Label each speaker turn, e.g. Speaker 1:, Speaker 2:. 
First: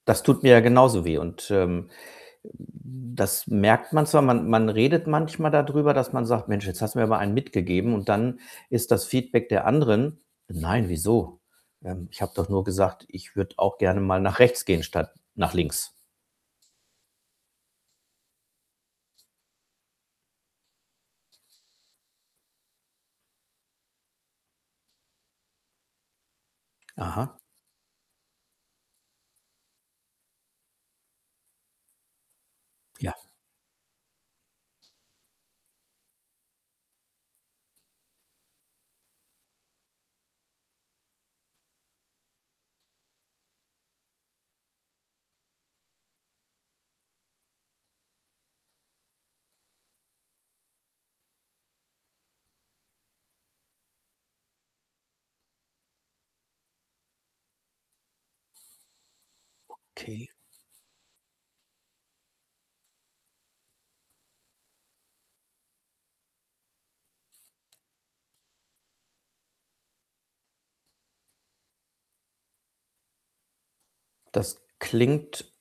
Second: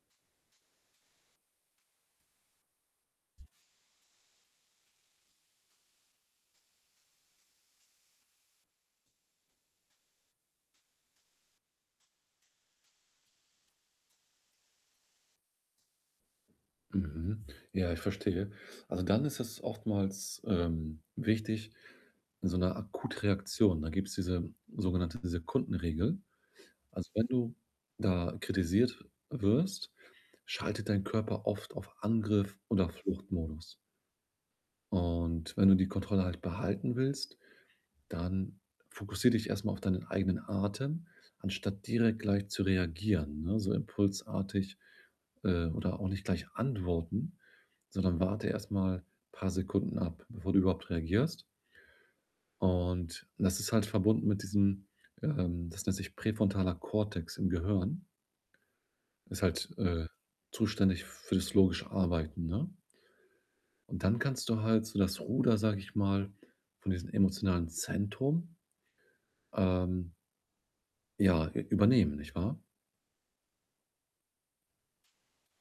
Speaker 1: Das tut mir ja genauso weh. Und, ähm, äh, das merkt man zwar. Man man redet manchmal dadrüber, dass man sagt: „Mensch, jetzt hast du mir aber einen mitgegeben.“ und dann ist das Feedback der anderen: „Nein, wieso? Ähm, ich habe doch nur gesagt, ich würde auch gerne mal nach rechts gehen statt nach links.“
Speaker 2: Mhm. Ja, ich verstehe. Also, dann ist das oftmals, ähm, wichtig in so 'ner Akutreaktion, da gibt's diese sogenannte Sekundenregel. Also, wenn
Speaker 1: Aha.
Speaker 2: du da kritisiert wirst, schaltet dein Körper oft auf Angriff oder
Speaker 1: Ja.
Speaker 2: Fluchtmodus. Und wenn du die Kontrolle halt behalten willst, dann fokussiere dich erst mal auf deinen eigenen Atem, anstatt direkt gleich zu reagieren, ne, so impulsartig. Äh, oder auch nicht gleich antworten, sondern warte erst mal paar Sekunden ab, bevor du überhaupt reagierst. Und das ist halt verbunden mit diesem ähm, das nennt sich präfrontaler Cortex im Gehirn. Ist halt, äh,
Speaker 1: Okay.
Speaker 2: zuständig für das logische Arbeiten, ne? Und dann kannst du halt so das Ruder, sage ich mal, von diesem emotionalen Zentrum, ähm ja, ü übernehmen, nicht wahr?
Speaker 1: Das klingt